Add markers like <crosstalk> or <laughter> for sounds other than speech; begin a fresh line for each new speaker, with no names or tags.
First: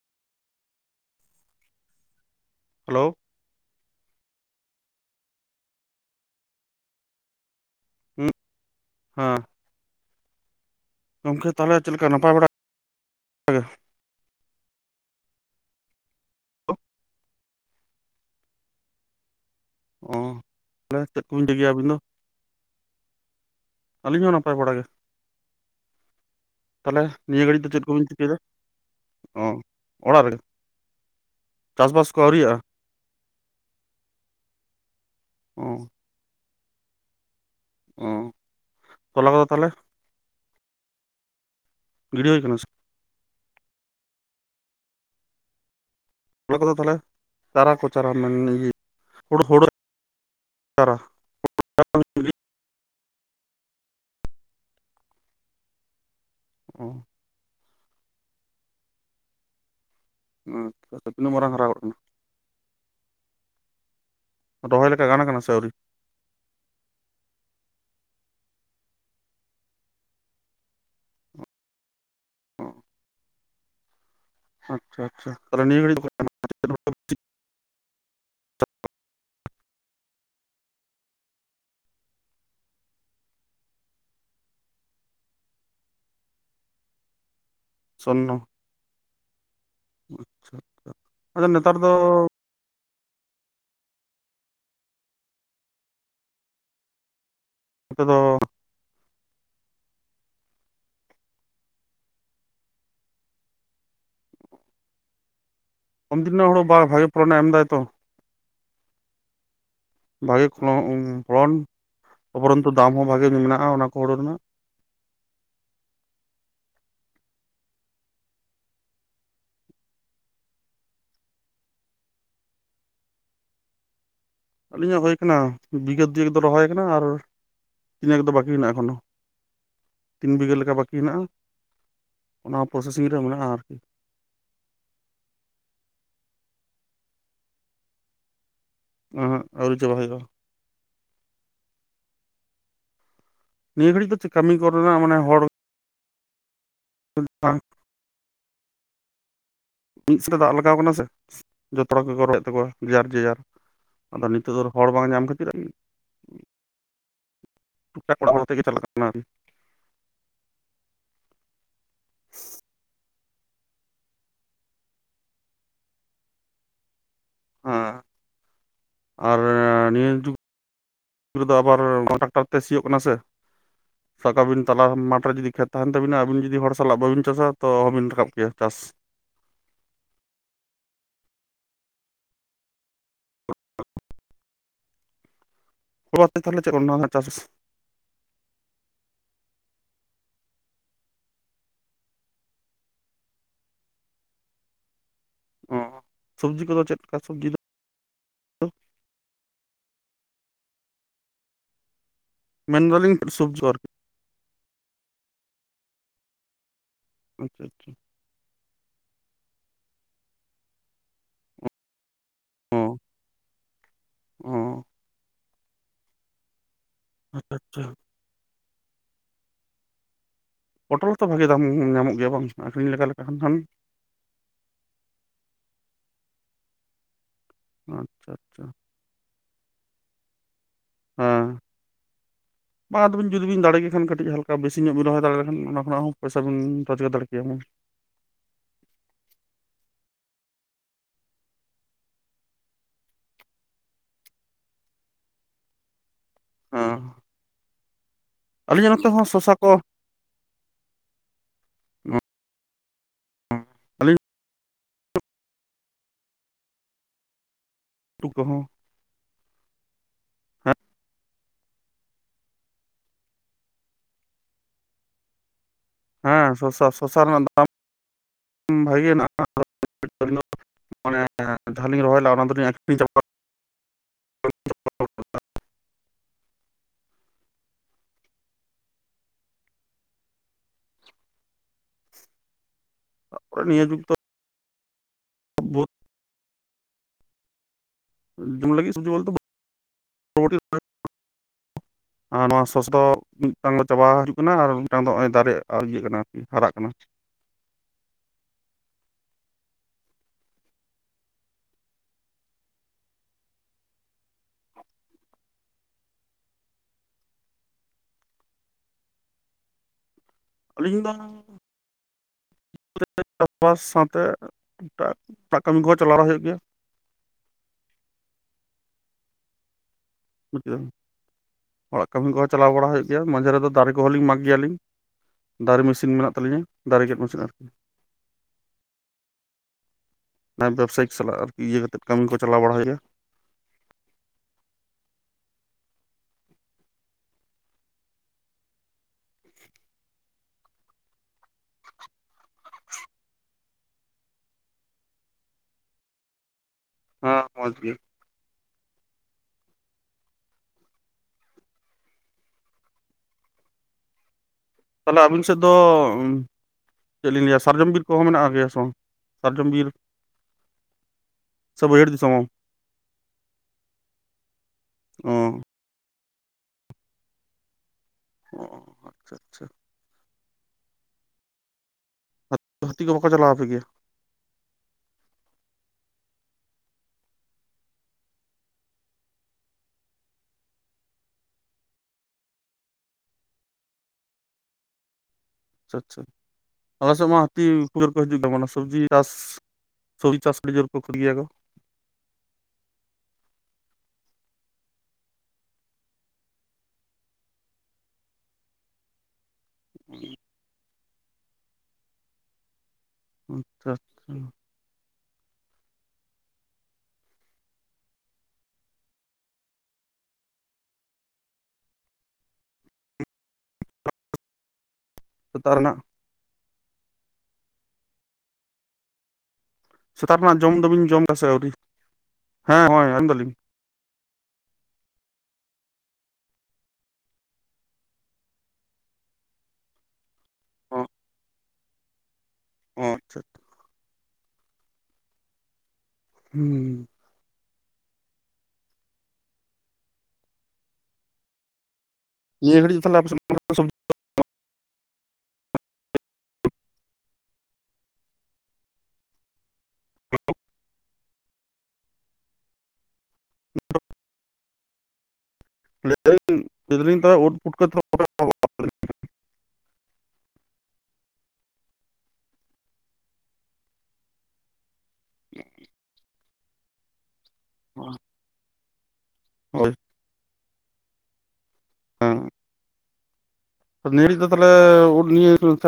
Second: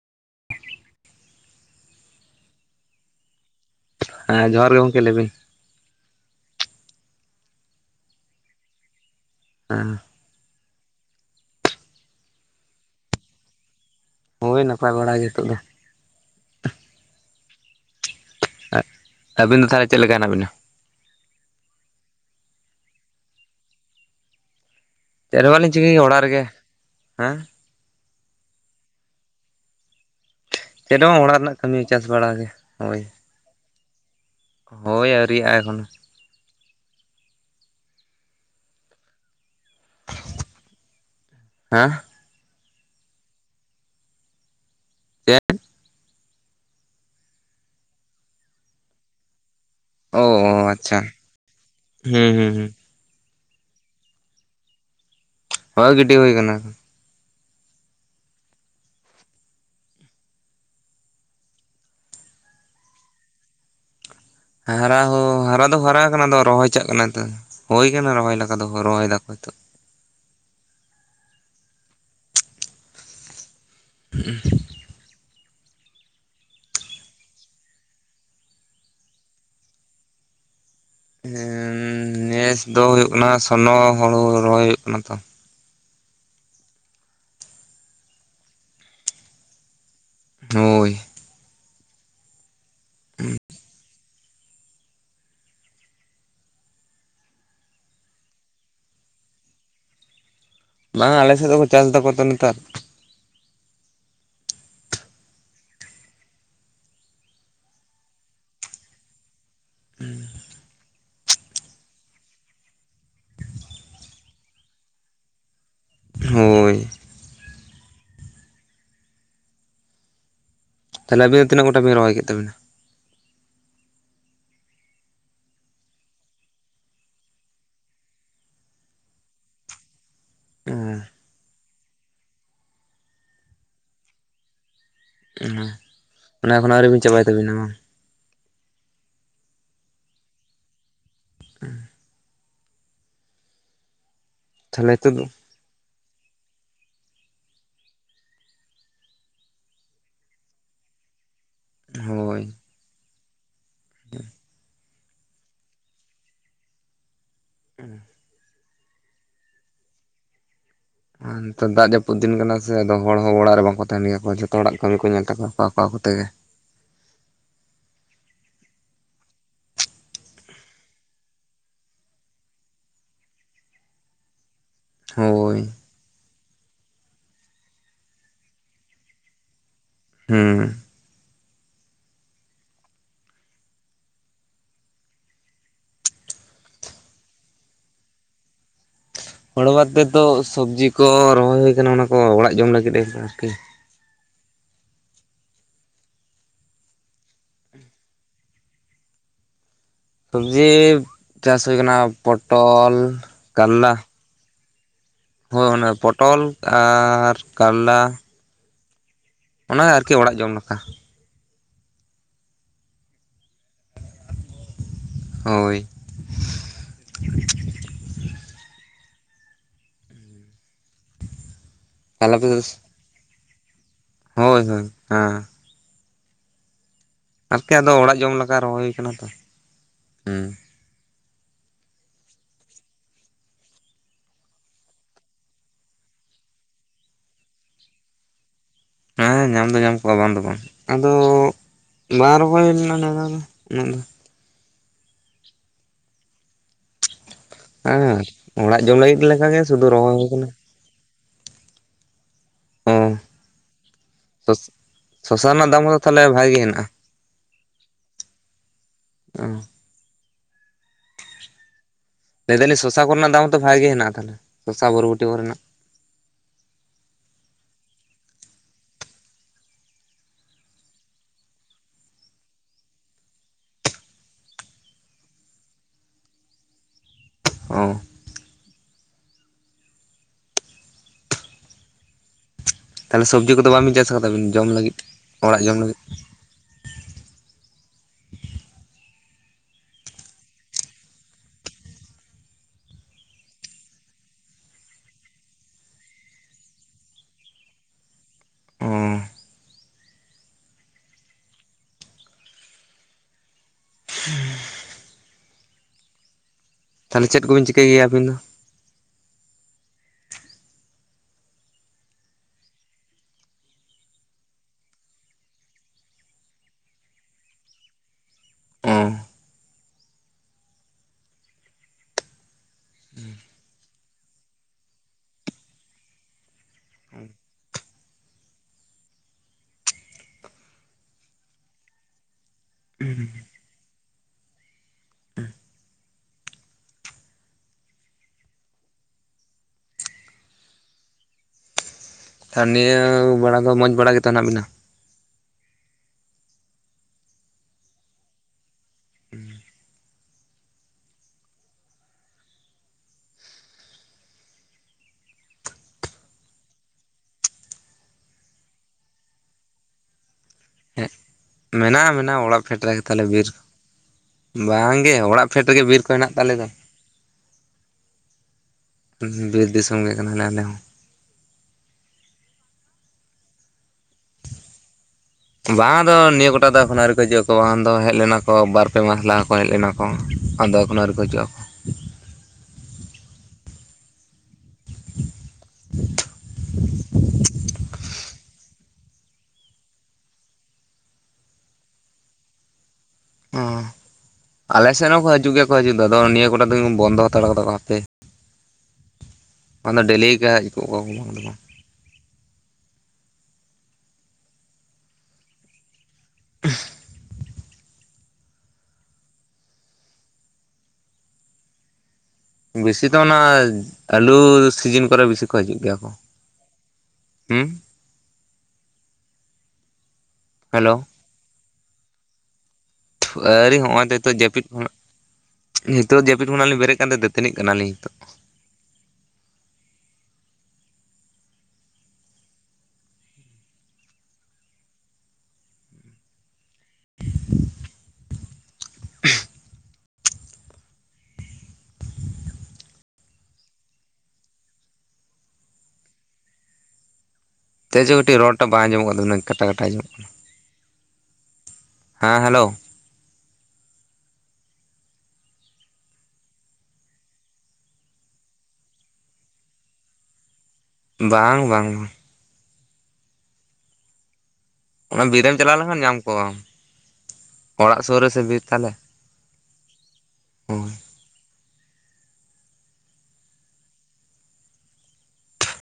Hello,
ᱦᱮᱸ ᱡᱚᱦᱟᱨ ᱜᱮ ᱜᱚᱢᱠᱮ ᱞᱟ ᱵᱤᱱ?
ᱩᱸᱜ -ᱦᱟᱸᱜ ᱾
ᱟᱸᱻ
ᱜᱚᱢᱠᱮ ᱛᱟᱞᱦᱮ ᱪᱮᱫ ᱞᱮᱠᱟ ᱱᱟᱯᱟᱭ ᱵᱟᱲᱟᱜ
ᱦᱳᱭ, ᱱᱟᱯᱟᱭ ᱵᱟᱲᱟ ᱱᱤᱛᱚᱜ ᱫᱚ᱾ ᱟᱼᱟᱵᱤᱱ ᱫᱚ ᱛᱟᱞᱦᱮ ᱪᱮᱫ ᱞᱮᱠᱟ ᱦᱮᱱᱟᱜ ᱵᱤᱱᱟ?
ᱛᱟᱦᱮ ᱪᱮᱜ ᱠᱚᱵᱮᱱ ᱪᱤᱠᱟᱹᱭᱟ ᱟᱵᱤᱱ ᱫᱚ ᱟᱹᱞᱤᱧ ᱦᱚᱸ ᱱᱟᱯᱟᱭ ᱵᱟᱲᱟ ᱜᱮ
ᱪᱮᱫ ᱦᱚᱸ ᱵᱟᱹᱞᱤᱧ ᱪᱤᱠᱟᱹᱭ ᱜᱮᱭᱟ ᱚᱲᱟᱜ ᱨᱮᱜᱮ
᱾ ᱛᱟᱞᱦᱮ
ᱦᱮᱸ
ᱱᱤᱭᱟᱹ ᱜᱷᱟᱹᱲᱤᱡ ᱫᱚ ᱪᱮᱫ ᱠᱚᱵᱤᱱ ᱪᱤᱠᱟᱹᱭ ᱫᱟ? ᱚᱸᱜ ᱚᱲᱟᱜ ᱨᱮᱜᱮ ᱾
ᱪᱮᱴ ᱦᱚᱸ ᱚᱲᱟᱜ ᱨᱮᱱᱟᱜ ᱠᱟᱹᱢᱤ ᱪᱟᱥ ᱵᱟᱲᱟ ᱜᱮ ᱦᱳᱜ-ᱚᱸᱭ ᱾ ᱦᱳᱭ, ᱟᱹᱣᱨᱤᱭᱟᱜᱼᱟ ᱮᱠᱷᱚᱱ
ᱚ
᱾
ᱚᱸ, ᱛᱚᱞᱟ ᱠᱚᱫᱚ ᱛᱟᱞᱦᱮ?
ᱴᱮᱝ- ᱜᱚᱡ ᱦᱟᱸ!
ᱜᱤᱰᱤ ᱦᱳᱭ ᱠᱟᱱᱟ ᱥᱮ?
ᱪᱮᱴ?
ᱦᱚᱲᱳ ᱠᱚᱫᱚ ᱛᱟᱞᱦᱮ ᱪᱟᱨᱟ ᱠᱚ ᱪᱟᱨᱟ ᱢᱮᱱ ᱤᱭᱮ, ᱦᱳᱲᱳ ᱦᱳᱲᱳ
ᱚ ᱟᱪ-ᱪᱷᱟ ᱦᱩᱸ ᱦᱩᱸ ᱦᱩᱸ᱾ ᱦᱳᱭ ᱜᱤᱰᱤ ᱦᱳᱭᱠᱟᱱᱟ ᱾
ᱦᱚᱸᱜ ᱾ ᱟᱸᱪᱦᱟ, ᱛᱤᱱᱟᱜ ᱢᱟᱨᱟᱝ ᱦᱟᱨᱟᱣ ᱜᱚᱫ ᱠᱟᱱᱟ? ᱨᱚᱦᱚᱭ
ᱦᱟᱨᱟ
ᱞᱮᱠᱟ
ᱦᱳ
ᱜᱟᱱ ᱠᱟᱱᱟ ᱥᱮ
ᱦᱟᱨᱟ
ᱟᱹᱣᱨᱤ?
ᱫᱚ ᱦᱟᱨᱟ ᱟᱠᱟᱱᱟ ᱟᱫᱚ ᱨᱚᱦᱚᱭ ᱪᱟᱜ ᱠᱟᱱᱟ᱾ ᱟᱷ, ᱦᱳᱭ ᱠᱟᱱᱟ ᱨᱚᱦᱚᱭ ᱞᱮᱠᱟ ᱫᱚ ᱨᱚᱦᱚᱭᱫᱟ ᱠᱚ ᱛᱷᱚ ᱾
ᱚᱦ ᱾
ᱷᱩᱦ ᱾
ᱟᱪ-ᱪᱷᱟ ᱟᱪ-ᱪᱷᱟ, ᱛᱟᱞᱦᱮ ᱱᱤᱭᱟᱹᱜᱷᱟᱹᱲᱤᱡ ᱪᱮᱜᱠᱟ ᱢᱮᱱᱟᱢᱟ?
ᱩᱸ-ᱩᱢᱸᱼᱼᱼᱱᱮᱥ ᱫᱚ ᱦᱳᱭᱳᱜ ᱠᱟᱱᱟ ᱥᱚᱨᱱᱚ ᱦᱳᱲᱳ ᱨᱚᱦᱚᱭ ᱦᱳᱭᱳᱜ ᱠᱟᱱᱟ ᱛᱚ᱾
ᱥᱚᱱᱱᱚ ᱾ ᱟᱪ-ᱪᱷᱟ -ᱟᱪᱷᱟ,
ᱦᱳᱭ
-ᱟᱪᱷᱟ, ᱟᱫᱚ ᱱᱮᱛᱟᱨ ᱫᱚᱻ
ᱷᱩᱸᱦ ᱾
ᱱᱤᱛᱚᱜ ᱫᱚ ᱴᱷᱚᱜ ᱾
ᱵᱟᱝ ᱟᱞᱮᱥᱮᱜ ᱫᱚᱠᱚ ᱪᱟᱥᱫᱟ ᱠᱚᱛᱚ ᱱᱮᱛᱟᱨ ᱾
ᱠᱚᱢᱫᱤᱱ ᱨᱮᱱᱟᱜ ᱦᱳᱲᱳ ᱵᱟᱦ ᱵᱷᱟᱜᱮᱹ ᱯᱚᱞᱚᱱᱮ ᱮᱢ ᱮᱫᱟᱭ ᱛᱚ ᱾ ᱵᱷᱟᱜᱮᱹ ᱯᱷᱞᱚ-ᱯᱷᱚᱞᱚᱱ ᱩᱯᱚᱨᱚᱱᱛᱚ ᱫᱟᱢ ᱦᱚᱸ ᱵᱷᱟᱜᱮᱹ ᱢᱮᱱᱟᱜᱼᱟ ᱚᱱᱟᱠᱚ ᱦᱳᱲᱳ ᱨᱮᱱᱟᱜ ᱾
ᱦᱳᱭ ᱾ ᱛᱟᱞᱦᱮ ᱟᱵᱮᱱ ᱛᱤᱱᱟᱹᱜ ᱜᱚᱴᱟ ᱵᱮᱱ ᱨᱚᱦᱚᱭ ᱠᱮᱫ ᱛᱟᱵᱮᱱᱟ?
ᱟᱹᱞᱤᱧᱟᱜ ᱦᱳᱭ ᱠᱟᱱᱟ ᱵᱤᱜᱷᱟᱹ ᱫᱩᱭᱮᱠ ᱫᱚ ᱨᱚᱦᱚᱭ ᱠᱟᱱᱟ ᱟᱨ ᱛᱤ-ᱱᱮᱩ ᱫᱚ ᱵᱟᱹᱠᱤ ᱦᱮᱱᱟᱜ ᱟ ᱮᱠᱷᱚᱱᱳ ᱾ ᱛᱤᱱ ᱵᱤᱜᱷᱟᱹ ᱞᱮᱠᱟ ᱵᱟᱹᱠᱤ ᱦᱮᱱᱟᱜᱼᱟ ᱚᱱᱟ ᱦᱚ ᱯᱨᱚᱥᱮᱹᱥᱤᱝ ᱨᱮ ᱢᱮᱱᱟᱜᱼᱟ ᱾
ᱚᱱᱚ ᱮᱠᱷᱚᱱᱚ ᱟᱹᱣᱨᱤᱵᱤᱱ ᱪᱟᱵᱟᱭ ᱛᱟᱵᱤᱱᱟ ᱢᱟ
ᱮᱸᱦᱮᱸᱜ, ᱟᱹᱣᱨᱤ ᱪᱟᱵᱟ ᱦᱳᱭᱳᱜᱼᱟ ᱾
ᱯᱤ-ᱮᱸᱷᱮᱸᱦ ᱾
ᱱᱤᱭᱟᱹ ᱜᱷᱟᱹᱲᱤᱡ ᱫᱚ ᱪᱮᱜ ᱠᱟᱹᱢᱤ ᱜᱟᱲᱚ
ᱛᱟᱦᱚᱞᱮ
ᱨᱮᱱᱟᱜ
ᱱᱤᱛᱚᱜ
ᱢᱟᱱᱮ
ᱫᱚ
ᱦᱚᱲ ᱾ ᱯᱦᱩᱞᱷ ᱥᱟᱝ ᱾ ᱢᱤᱫ ᱥᱮᱛᱮ ᱫᱟᱜ ᱞᱟᱜᱟᱣ ᱠᱟᱱᱟ ᱥᱮ ᱡᱚᱛᱚ ᱦᱚᱲ ᱜᱮᱠᱚ
ᱦᱳᱭ
ᱨᱚᱦᱚᱮᱫ ᱛᱟᱠᱚᱣᱟ ᱡᱮᱹᱡᱟᱨ ᱡᱮᱹᱡᱟᱨ ᱟᱫᱚ ᱱᱤᱛᱚᱜ ᱫᱚ ᱦᱚᱲ ᱵᱟᱝ ᱧᱟᱢ ᱠᱷᱟᱹᱛᱤᱨ ᱟᱨᱠᱤ ᱴᱩᱠ-ᱴᱟᱠ ᱚᱲᱟᱜ ᱦᱚᱲ ᱛᱮᱜᱮ ᱪᱟᱞᱟᱜ ᱠᱟᱱᱟ ᱠᱟᱢᱤ ᱾
ᱟᱨ ᱱᱮᱛᱟᱨ ᱫᱟᱜ ᱡᱟᱯᱩᱫ ᱫᱤᱱ ᱠᱟᱱᱟ ᱥᱮ ᱟᱫᱚ ᱦᱚᱲ ᱦᱚᱸ ᱚᱲᱟᱜ ᱨᱮ ᱵᱟᱝᱠᱚ ᱛᱟᱦᱮᱱ ᱜᱮᱭᱟᱠᱚ, ᱡᱚᱛᱚ ᱦᱚᱲᱟᱜ ᱠᱟᱹᱢᱤ ᱠᱚ ᱧᱮᱞ ᱛᱟᱠᱚᱣᱟ ᱟᱠᱟ ᱟᱠᱚ ᱛᱮᱜᱮ᱾
ᱦᱮᱸ
<unintelligible>
ᱟᱨ ᱱᱤᱭᱟᱹ ᱡᱩᱜ <unintelligible> ᱜ ᱨᱮᱫᱚ ᱟᱵᱟᱨ ᱱᱚᱣᱟ ᱴᱨᱟᱠᱴᱟᱨ ᱛᱮ ᱥᱤᱭᱳᱜ ᱠᱟᱱᱟ ᱥᱮ᱾ ᱥᱟᱠᱟᱵᱤᱱ ᱛᱟᱞᱟ ᱢᱟᱴᱷ ᱨᱮ ᱡᱩᱫᱤ
ᱦᱳᱭ
ᱠᱷᱮᱛ ᱛᱟᱦᱮᱱ ᱛᱟᱹᱵᱤᱱᱟ, ᱟᱵᱤᱱ ᱡᱩᱫᱤ ᱦᱚᱲ ᱥᱟᱞᱟᱜ ᱵᱟᱹᱵᱤᱱ ᱪᱟᱥᱟ, ᱛᱚ ᱨᱟᱠᱟᱵ ᱠᱮᱭᱟ ᱪᱟᱥ᱾
ᱦᱩᱸ᱾
<inaudible> <inaudible> ᱛᱟᱦᱮ ᱪᱮᱫ ᱪᱟᱥᱟᱥ
ᱦᱚᱲ ᱵᱟᱫ ᱛᱮᱛᱚ ᱥᱚᱵᱽᱡᱤ ᱠᱚ ᱨᱚᱦᱚᱭ ᱦᱩᱭᱩ ᱟᱠᱟᱱᱟ, ᱚᱱᱟ ᱠᱚ ᱚᱲᱟᱜ ᱡᱚᱢ ᱞᱟᱹᱜᱤᱫ ᱮ ᱟᱨᱠᱤ,
ᱚ ᱥᱚᱵᱽᱡᱤ ᱠᱚᱫᱚ ᱪᱮᱫᱠᱟ ᱥᱚᱵᱽᱡᱤ ᱫᱚ?
ᱥᱚᱵᱡᱤ ᱪᱟᱥ ᱦᱳᱭ ᱟᱠᱟᱱᱟ ᱯᱚᱴᱚᱞ,
ᱢᱮᱱᱫᱟᱞᱤᱧ ᱥᱚᱵᱽᱡᱤ ᱟᱨᱠᱤ
ᱠᱟᱨᱞᱟ, ᱦᱳᱭ ᱚᱱᱟ ᱯᱚᱴᱚᱞ ᱟᱨ
ᱟᱪᱪᱷᱟ ᱟᱪᱪᱷᱟ
ᱠᱟᱨᱞᱟ᱾ ᱚᱱᱟ ᱟᱨᱠᱤ ᱚᱲᱟᱜ ᱡᱚᱢ ᱞᱮᱠᱟ᱾
ᱚᱻ
ᱦᱳᱭ,
ᱟᱪᱪᱷᱟ, ᱯᱚᱴᱚᱞ ᱦᱚᱛᱚ ᱵᱷᱟᱜᱮ ᱫᱟᱢ ᱧᱟᱢᱚᱜ ᱜᱮᱭᱟ
ᱠᱟᱞᱞᱟ
ᱵᱟᱝ,
ᱯᱮ
ᱟᱹᱠᱷᱨᱤᱧ ᱞᱮᱠᱟ ᱞᱮᱠᱟ ᱠᱷᱟᱱ ᱠᱷᱟᱱ᱾
ᱦᱳᱭ ᱦᱳᱭ, ᱦᱮᱸ, ᱟᱨᱠᱤ ᱟᱫ ᱚᱲᱟᱜ
ᱟᱪᱪᱷᱟ
ᱡᱚᱢ ᱞᱮᱠᱟ
ᱟᱪᱪᱷᱟ
ᱨᱚᱦᱚᱭ ᱦᱩᱭ ᱠᱟᱱᱟ ᱛᱚ, ᱦᱩᱸ <unintelligible>
ᱦᱮᱸ ᱵᱟᱝ ᱟᱫᱚᱵᱤᱱ ᱡᱩᱫᱤ ᱵᱤᱱ ᱫᱟᱲᱮ ᱠᱮ ᱠᱷᱟᱱ, ᱠᱟᱹᱴᱤᱡ ᱦᱟᱞᱠᱟ ᱵᱮᱥᱤ ᱧᱚᱜ ᱵᱤᱱ ᱨᱚᱦᱚᱭ ᱫᱟᱲᱮᱭᱟᱜ ᱠᱷᱟᱱ, ᱚᱱᱟ ᱠᱷᱱᱟᱜ ᱦᱚᱸ ᱯᱚᱭᱥᱟ ᱵᱤᱱ ᱨᱳᱡᱽᱜᱟᱨ ᱫᱟᱲᱮ ᱠᱮᱭᱟ ᱦᱩ
ᱦᱮᱸ ᱧᱟᱢ ᱫᱚ ᱧᱟᱢ ᱠᱚᱜᱼᱟ, ᱵᱟᱝ ᱫᱚ ᱵᱟᱝ, ᱟᱫᱚ ᱵᱟ ᱨᱚᱦᱚᱭ ᱦᱩᱭ ᱞᱮᱱᱟ ᱱᱮᱥ ᱫᱚ ᱟᱫ, ᱩᱱᱟᱹ ᱫᱚ᱾
ᱦᱩᱸ,
ᱦᱮᱸ, ᱚᱲᱟᱜ ᱡᱚᱢ ᱞᱟᱹᱜᱤᱫ ᱞᱮᱠᱟ
ᱥᱚᱥᱟ
ᱜᱮ
ᱠᱚ
ᱥᱩᱫᱷᱩ ᱨᱚᱦᱚᱭ ᱦᱩᱭ ᱟᱠᱟᱱᱟ᱾ ᱦᱮᱸ᱾
<unintelligible>
ᱥᱚᱥᱟ ᱨᱮᱱᱟᱜ ᱫᱟᱢ ᱠᱚᱫ ᱛᱟᱦᱞᱮ ᱵᱷᱟᱜᱤ ᱜᱮ ᱦᱮᱱᱟᱜᱼᱟ᱾
<unintelligible>
ᱮᱻ
ᱦᱮᱸ
ᱞᱟᱹᱭᱮᱫᱟᱞᱧ ᱥᱚᱥᱟ ᱠᱚᱨᱮᱱᱟᱜ ᱫᱟᱢ ᱦᱛᱚ ᱵᱷᱟᱜᱮ ᱜᱮ ᱦᱮᱱᱟᱜᱼᱟ ᱛᱟᱦᱚᱞᱮ, ᱥᱚᱥᱟ ᱵᱚᱨᱵᱚᱴᱤ ᱠᱚᱨᱮᱱᱟᱜ?
ᱦᱮᱸ, ᱥᱚᱥᱟ ᱥᱚᱥᱟ ᱨᱮᱱᱟᱜ ᱫᱟᱢ ᱵᱷᱟᱜᱮ ᱦᱮᱱᱟᱜ ᱟᱹᱞᱤ <inaudible> ᱢᱟᱱᱮ ᱡᱟᱦᱟᱸᱞᱤᱧ ᱨᱚᱦᱚᱭ ᱚᱱᱟ ᱫᱚᱞᱤᱧ ᱟᱹᱠᱷᱨᱤᱧ ᱪᱟᱵᱟ
ᱚᱻ ᱛᱟᱦᱚᱞᱮ ᱥᱚᱵᱽᱡᱤ ᱠᱚᱫᱚ
ᱱᱤᱭᱟᱹ
ᱵᱟᱵᱤᱱ
ᱡᱩᱜᱽ
ᱪᱟᱥ
ᱫᱚ
ᱟᱠᱟᱫᱟᱵᱤᱱ, ᱡᱚᱢ ᱞᱟᱹᱜᱤᱫ ᱚᱲᱟᱜ ᱡᱚᱢ
ᱵᱚᱦᱩᱛ
ᱞᱟᱹᱜᱤᱫ᱾
ᱡᱚᱢ ᱞᱟᱹᱜᱤᱫ ᱥᱚᱵᱡᱤ ᱵᱚᱞᱚ <inaudible> ᱛᱮ
<unintelligible>
ᱟᱨ ᱱᱚᱣᱟ ᱥᱚᱥ ᱫᱚ ᱢᱤᱫᱴᱟᱝ ᱫᱚ ᱪᱟᱵᱟ ᱦᱩᱜ ᱠᱟᱱᱟ, ᱟᱨ ᱢᱤᱫᱴᱟᱝ ᱫᱚ ᱱᱚᱜᱚᱭ ᱫᱟᱨᱮ ᱤᱭᱤᱭᱟᱹ ᱠᱟᱱᱟ ᱟᱨᱠᱤ ᱦᱟᱨᱟᱜ ᱠᱟᱱᱟ
ᱚᱻ <unintelligible> ᱛᱟᱦᱚᱞᱮ ᱪᱮᱫᱵᱤᱱ ᱪᱤᱠᱟᱹᱭ ᱜᱮᱭᱟ ᱟᱹᱵᱤᱱ ᱫᱚ?
ᱟᱹᱞᱤᱧ ᱫᱚ ᱥᱟᱣᱛᱮ ᱮᱴᱟᱜ ᱠᱟᱹᱢᱤ ᱠᱚᱦ ᱪᱟᱞᱟᱣ ᱵᱟᱲᱟ ᱦᱩᱭᱩᱜ ᱜᱮᱭᱟ᱾
ᱚ
<unintelligible> ᱚᱲᱟᱜ ᱠᱟᱹᱢᱤ ᱠᱚᱦᱚᱸ ᱪᱟᱞᱟᱣ ᱵᱟᱲᱟ ᱦᱩᱭᱩᱜ ᱜᱮᱭᱟ, ᱢᱟᱡᱷᱮ ᱨᱮᱫᱚ ᱫᱟᱨᱮ ᱠᱚᱦᱚᱸ ᱞᱤᱧ ᱢᱟᱜᱽ ᱜᱮᱭᱟᱞᱤᱧ᱾ ᱫᱟᱨᱮ ᱢᱮᱹᱥᱤᱱ ᱢᱮᱱᱟᱜ ᱛᱟᱞᱤᱧᱟ, ᱫᱟᱨᱮ ᱜᱮᱫ ᱢᱮᱥᱤᱱ ᱟᱨᱠᱤ᱾ ᱵᱟᱝ ᱫᱚ ᱥᱮᱠᱥ ᱥᱟᱞᱟᱜ ᱟᱨᱠᱤ ᱤᱭᱟᱹ ᱠᱟᱛᱮ ᱠᱟᱹᱢᱤ ᱠᱚ ᱪᱟᱞᱟᱣ ᱵᱟᱲᱟ ᱦᱩᱭ ᱱᱟ
ᱟᱨ ᱱᱤᱭᱟᱹ ᱵᱮᱲᱟ ᱫᱚ ᱢᱚᱡᱽ ᱵᱟᱲᱟ ᱜᱮᱛᱚ ᱢᱮᱱᱟᱜ ᱵᱤᱱᱟ?
ᱦᱮᱸ ᱢᱚᱡᱽ ᱜᱮ ᱛᱟᱦᱞᱮ ᱟᱹᱵᱤᱱ ᱥᱮᱫ ᱫᱚ ᱪᱮᱫ ᱞᱤᱧ ᱞᱟᱹᱭᱟ ᱥᱟᱨᱡᱚᱢ ᱵᱤᱨ ᱠᱚᱦᱚᱸ ᱢᱮᱱᱟᱜ ᱜᱮᱭᱟ ᱥᱮᱚᱝ ᱥᱟᱨᱡᱚᱢ ᱵᱤᱨ? ᱥᱮ ᱵᱟᱹᱭᱦᱟᱹᱲ
ᱢᱮᱱᱟᱜ-ᱟ
ᱫᱤᱥᱚᱢ ᱚ
ᱢᱮᱱᱟᱜ-ᱟ ᱚᱲᱟᱜ ᱯᱷᱮᱰ ᱨᱮᱜᱮ ᱛᱟᱦᱚᱞᱮ ᱵᱤᱨ ᱵᱟᱝᱜᱮ
ᱚ
ᱚᱲᱟᱜ ᱯᱷᱮᱰ ᱨᱮᱜᱮ ᱵᱤᱨ ᱠᱚ ᱦᱮᱱᱟᱜ ᱛᱟᱞᱮ ᱫᱚ
ᱟᱪᱪᱷᱟ ᱟᱪᱪᱷᱟ
ᱵᱤᱨᱮᱥ ᱫᱤᱥᱚᱢ ᱜᱮ ᱠᱟᱱᱟᱞᱮ ᱟᱞᱮ ᱦᱚᱸ
ᱦᱟᱹᱛ ᱦᱟᱹᱛᱤ ᱠᱚ ᱵᱟᱠᱚ ᱪᱟᱞᱟᱣ ᱟᱯᱮ ᱜᱮᱭᱟ
ᱵᱟᱝ ᱟᱫᱚ ᱱᱤᱭᱟᱹ ᱠᱚᱴᱟ ᱫᱚ ᱮᱠᱷᱚᱱ ᱟᱹᱣᱨᱤ ᱠᱚ ᱦᱤᱡᱩᱜ ᱟᱠᱚ ᱵᱟᱝ ᱫᱚ ᱦᱮᱡ ᱞᱮᱱᱟ ᱠᱚ ᱵᱟᱨ ᱯᱮ ᱢᱟᱥ ᱞᱟᱦᱟ ᱠᱚ ᱦᱮᱡ ᱞᱮᱱᱟ ᱠᱚ ᱟᱫᱚ ᱮᱠᱷᱚᱱ ᱟᱹᱣᱨᱤ ᱠᱚ ᱦᱤᱡᱩᱜ ᱟ
ᱟᱪᱪᱷᱟ ᱟᱞᱮ ᱥᱮᱫ ᱢᱟ ᱦᱟᱹᱛᱤ ᱯᱩᱨᱟᱹ ᱠᱚ ᱦᱤᱡᱩᱜ ᱛᱟᱵᱚᱱᱟ ᱥᱚᱵᱡᱤ ᱪᱟᱥ ᱥᱚᱵᱡᱤ ᱪᱟᱥ <unintelligible>
ᱦᱮᱸ ᱟᱞᱮ ᱥᱮᱱ ᱦᱚᱸᱠᱚ ᱦᱤᱡᱩᱜ ᱜᱮᱭᱟ ᱠᱚ ᱦᱤᱡᱩᱜ ᱫᱚ ᱟᱫᱚ ᱱᱤᱭᱟᱹ ᱠᱚᱴᱟ ᱫᱤᱱ ᱵᱚᱱᱫᱚ ᱦᱟᱛᱟᱲ ᱠᱟᱫᱟ ᱠᱚ ᱦᱟᱯᱮ ᱰᱮᱞᱤ ᱜᱮ <unintelligible>
<unintelligible>
<inaudible> ᱵᱮᱥᱤ ᱫᱚ ᱚᱱᱟ ᱟᱞᱩ ᱥᱤᱡᱤᱱ ᱠᱚᱨᱮ ᱵᱮᱥᱤ ᱠᱚ
ᱥᱮᱛᱟᱜ
ᱦᱤᱡᱩᱜ ᱜᱮᱭᱟ
ᱨᱮᱱᱟᱜ
ᱠᱚ ᱦᱩᱸ
ᱥᱮᱛᱟᱜ ᱨᱮᱱᱟᱜ ᱡᱚᱢ
ᱦᱮᱞᱳ
ᱫᱚᱵᱤᱱ ᱡᱚᱢ ᱫᱟᱥᱮ ᱟᱹᱣᱨᱤ ᱦᱮᱸ ᱦᱚᱸᱭᱚᱭ
ᱟᱹᱣᱨᱤ ᱦᱚᱸᱜ-ᱚᱭ ᱛᱚ ᱱᱤᱛᱚᱜ ᱡᱟᱹᱯᱤᱫ ᱠᱷᱚᱱᱟᱜ ᱱᱤᱛᱚᱜ ᱡᱟᱹᱯᱤᱫ ᱠᱷᱚᱱᱟᱜ ᱞᱤᱧ ᱵᱮᱨᱮᱫ ᱠᱟᱱ ᱛᱮ ᱫᱟᱹᱛᱟᱹᱱᱤᱜ ᱠᱟᱱᱟᱞᱤᱧ ᱱᱤᱛᱚᱜ
ᱚ ᱚ ᱟᱪᱷᱟ ᱦᱩᱸ ᱱᱤᱭᱟᱹ ᱜᱟᱰᱤ <inaudible>
ᱛᱮ ᱦᱚ ᱠᱟᱹᱴᱤᱡ ᱨᱚᱲ ᱴᱟᱜ ᱵᱟᱝ ᱟᱡᱚᱢᱚᱜ ᱠᱟᱱ ᱛᱟᱵᱤᱱᱟ ᱠᱟᱴᱟ ᱠᱟᱴᱟ ᱟᱡᱚᱢᱚᱜ ᱠᱟ
<inaudible>
ᱦᱮᱸ ᱦᱮᱞᱳ
<inaudible> ᱞᱟᱹᱭ ᱫᱟᱞᱤᱧ ᱳᱫ ᱯᱩᱴᱠᱟᱹ <inaudible>
ᱵᱟᱝ ᱵᱟᱝ ᱚᱱᱟ ᱵᱤᱨ ᱨᱮᱢ ᱪᱟᱞᱟᱣ ᱞᱮᱱᱠᱷᱟᱱ ᱧᱟᱢ ᱠᱚᱣᱟᱢ ᱚᱲᱟᱜ ᱥᱩᱨ ᱨᱮᱥᱮ ᱵᱤᱨ ᱛᱟᱞᱮ
ᱦᱳᱭ
ᱦᱩᱸ
ᱛᱚ ᱵᱟᱹᱭ ᱫᱚ ᱛᱟᱦᱞᱮ ᱳᱫ ᱱᱤᱭᱟᱹ ᱪᱚᱨᱪᱟ